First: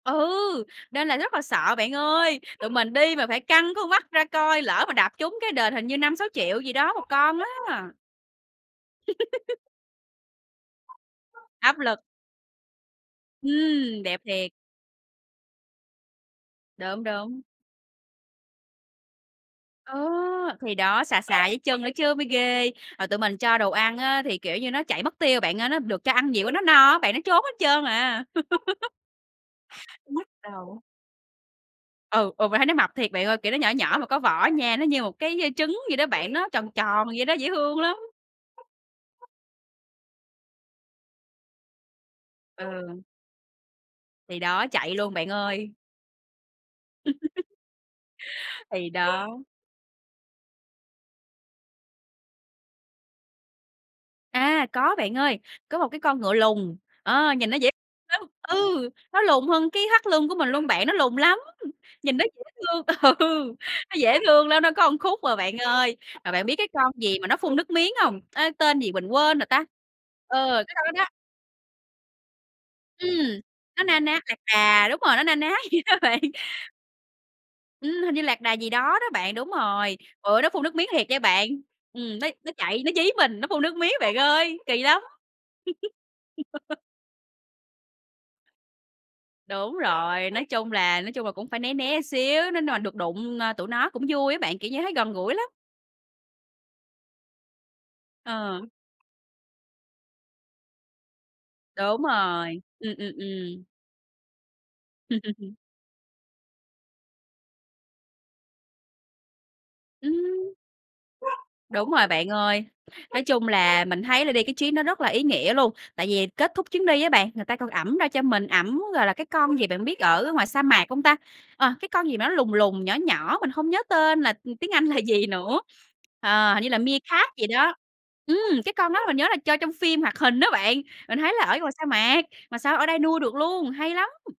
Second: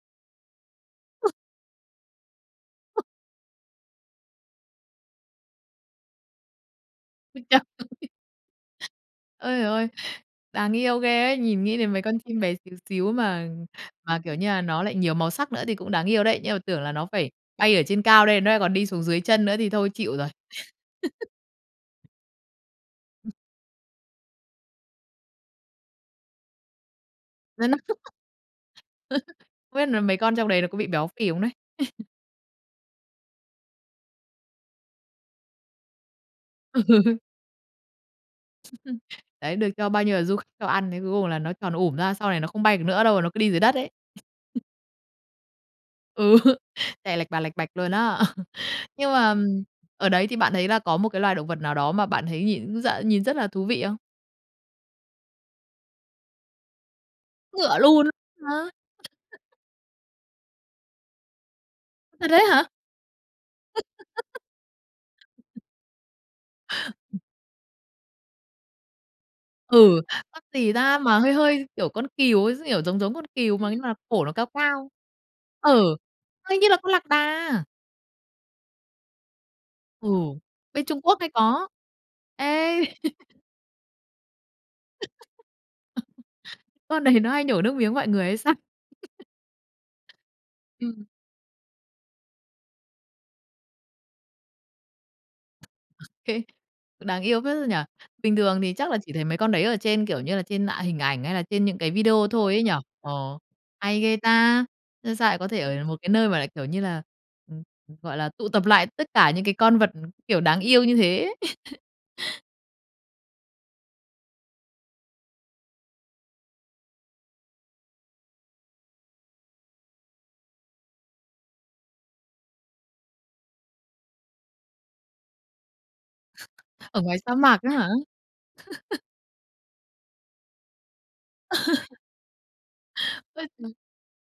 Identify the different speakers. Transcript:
Speaker 1: Ừ! Nên là rất là sợ bạn ơi, tụi mình đi mà phải căng con mắt ra coi, lỡ mà đạp trúng cái đền hình như 5.000.000-6.000.000 gì đó một con
Speaker 2: Ui cha
Speaker 1: á.
Speaker 2: ui! Ơi giời ơi, đáng yêu ghê ấy. Nhìn nghĩ
Speaker 1: Áp
Speaker 2: đến
Speaker 1: lực.
Speaker 2: mấy con chim bé xíu xíu mà
Speaker 1: Ừm,
Speaker 2: mà,
Speaker 1: đẹp
Speaker 2: kiểu như
Speaker 1: thiệt.
Speaker 2: nà, nó lại nhiều màu sắc nữa thì cũng đáng yêu đấy. Nhưng mà tưởng là
Speaker 1: Đúng,
Speaker 2: nó phải
Speaker 1: đúng.
Speaker 2: bay ở trên cao, đây nó nại còn đi xuống dưới chân nữa thì thôi
Speaker 1: Ờ,
Speaker 2: chịu rồi.
Speaker 1: thì đó, sà sà dưới chân nữa chứ mới ghê, hồi tụi
Speaker 2: [unintelligible]
Speaker 1: mình cho đồ ăn á thì, kiểu như, nó chạy mất tiêu bạn ơi, nó được cho ăn nhiều quá nó no á bạn, nó trốn hết trơn
Speaker 2: [unintelligible]
Speaker 1: à.
Speaker 2: Không biết nà mấy
Speaker 1: Nhức
Speaker 2: con trong đấy nó có
Speaker 1: đầu.
Speaker 2: bị béo phì không đấy?
Speaker 1: Ừ, ừ, mình thấy nó mập thiệt bạn ơi, kiểu, nó nhỏ nhỏ mà có võ nha, nó như một cái, ơ, trứng vậy đó bạn nó tròn tròn
Speaker 2: Ừ.
Speaker 1: vậy đó, dễ thương lắm.
Speaker 2: Đấy, được cho bao nhiêu là du kh cho ăn, thế cuối cùng là nó tròn ủm ra, sau này nó không bay được
Speaker 1: Ừ.
Speaker 2: nữa đâu, nó cứ đi dưới đất ấy.
Speaker 1: Thì đó, chạy luôn bạn ơi.
Speaker 2: Ừ tè lạch bà lạch bạch luôn á.
Speaker 1: Thì
Speaker 2: Nhưng mà,
Speaker 1: đó.
Speaker 2: ừm, ở đấy thì bạn thấy là có một cái loài động vật nào đó mà bạn thấy nhìn d nhìn rất là thú vị không?
Speaker 1: À, có bạn ơi, có một cái con ngựa lùn, ờ, nhìn nó dễ
Speaker 2: Ngựa lùn
Speaker 1: lắm.
Speaker 2: hả?
Speaker 1: Ừ, nó lùn hơn cái thắt lưng của mình luôn bạn, nó lùn lắm. Nhìn nó
Speaker 2: À, thế
Speaker 1: dễ
Speaker 2: hả?
Speaker 1: thương, ừ, nó dễ thương lắm, nó có khúc à bạn ơi. Mà bạn biết cái con gì
Speaker 2: [unintelligible]
Speaker 1: mà nó phun nước miếng hông? Á, tên gì mình quên rồi ta?
Speaker 2: Ừ, con
Speaker 1: Ờ,
Speaker 2: gì
Speaker 1: cái con
Speaker 2: ta?
Speaker 1: đó đó.
Speaker 2: Mà hơi hơi, kiểu, con cừu ấy d kiểu, giống giống con
Speaker 1: Ừm,
Speaker 2: cừu mà nhưng
Speaker 1: nó
Speaker 2: mà
Speaker 1: na ná
Speaker 2: cổ nó
Speaker 1: lạc
Speaker 2: cao
Speaker 1: đà,
Speaker 2: cao.
Speaker 1: đúng rồi, nó na ná vậy đó
Speaker 2: Ừ,
Speaker 1: bạn.
Speaker 2: hình như là con lạc đà.
Speaker 1: Ừm, hình như lạc đà gì đó đó bạn, đúng rồi.
Speaker 2: Ừ,
Speaker 1: Ừ, nó phun nước
Speaker 2: bên
Speaker 1: miếng
Speaker 2: Trung
Speaker 1: thiệt
Speaker 2: Quốc
Speaker 1: nha
Speaker 2: hay
Speaker 1: bạn,
Speaker 2: có.
Speaker 1: ừm, nó nó
Speaker 2: Ê.
Speaker 1: chạy, nó dí mình, nó phun nước miếng bạn ơi, kỳ lắm.
Speaker 2: Con đấy nó hay nhổ nước miếng mọi người hay sao?
Speaker 1: Đúng rồi, nói chung là
Speaker 2: Ừm.
Speaker 1: nói chung là cũng phải né né xíu, nên mà được đụng n tụi nó cũng vui á bạn, kiểu như, thấy gần gũi lắm.
Speaker 2: Hê, đáng yêu phết ra nhỉ? Bình thường
Speaker 1: Ờ.
Speaker 2: thì chắc là chỉ thấy mấy con đấy ở trên, kiểu như là, trên ả hình ảnh hay là trên những cái
Speaker 1: Đúng
Speaker 2: video thôi
Speaker 1: rồi.
Speaker 2: ấy nhỉ?
Speaker 1: Ừm, ừm,
Speaker 2: Ờ,
Speaker 1: ừm.
Speaker 2: hay ghê ta! Nhưng sao lại có thể ở được một cái nơi mà lại, kiểu như là, ừ, ừ, gọi là, tụ tập lại tất cả những cái con vật, ừu,
Speaker 1: Ừm.
Speaker 2: kiểu, đáng yêu như thế.
Speaker 1: Đúng rồi bạn ơi. Nói chung là mình thấy là đi cái chuyến đó rất là ý nghĩa luôn. Tại vì kết thúc chuyến đi á bạn, người ta còn ẳm ra cho mình ẳm, gọi là, cái con gì bạn biết ở ngoài sa mạc hông ta? Ờ, cái con gì mà nó lùn lùn, nhỏ nhỏ, mình không nhớ tên là tiếng Anh là gì nữa. Ờ, hình như là
Speaker 2: Ở ngoài
Speaker 1: meerkat
Speaker 2: sa
Speaker 1: gì
Speaker 2: mạc á
Speaker 1: đó.
Speaker 2: hả?
Speaker 1: Ừm, cái con đó mình nhớ là cho trong phim hoạt hình á bạn. Mình thấy là ở ngoài sa mạc, mà sao ở đây nuôi được
Speaker 2: Ôi
Speaker 1: luôn,
Speaker 2: trời.
Speaker 1: hay lắm!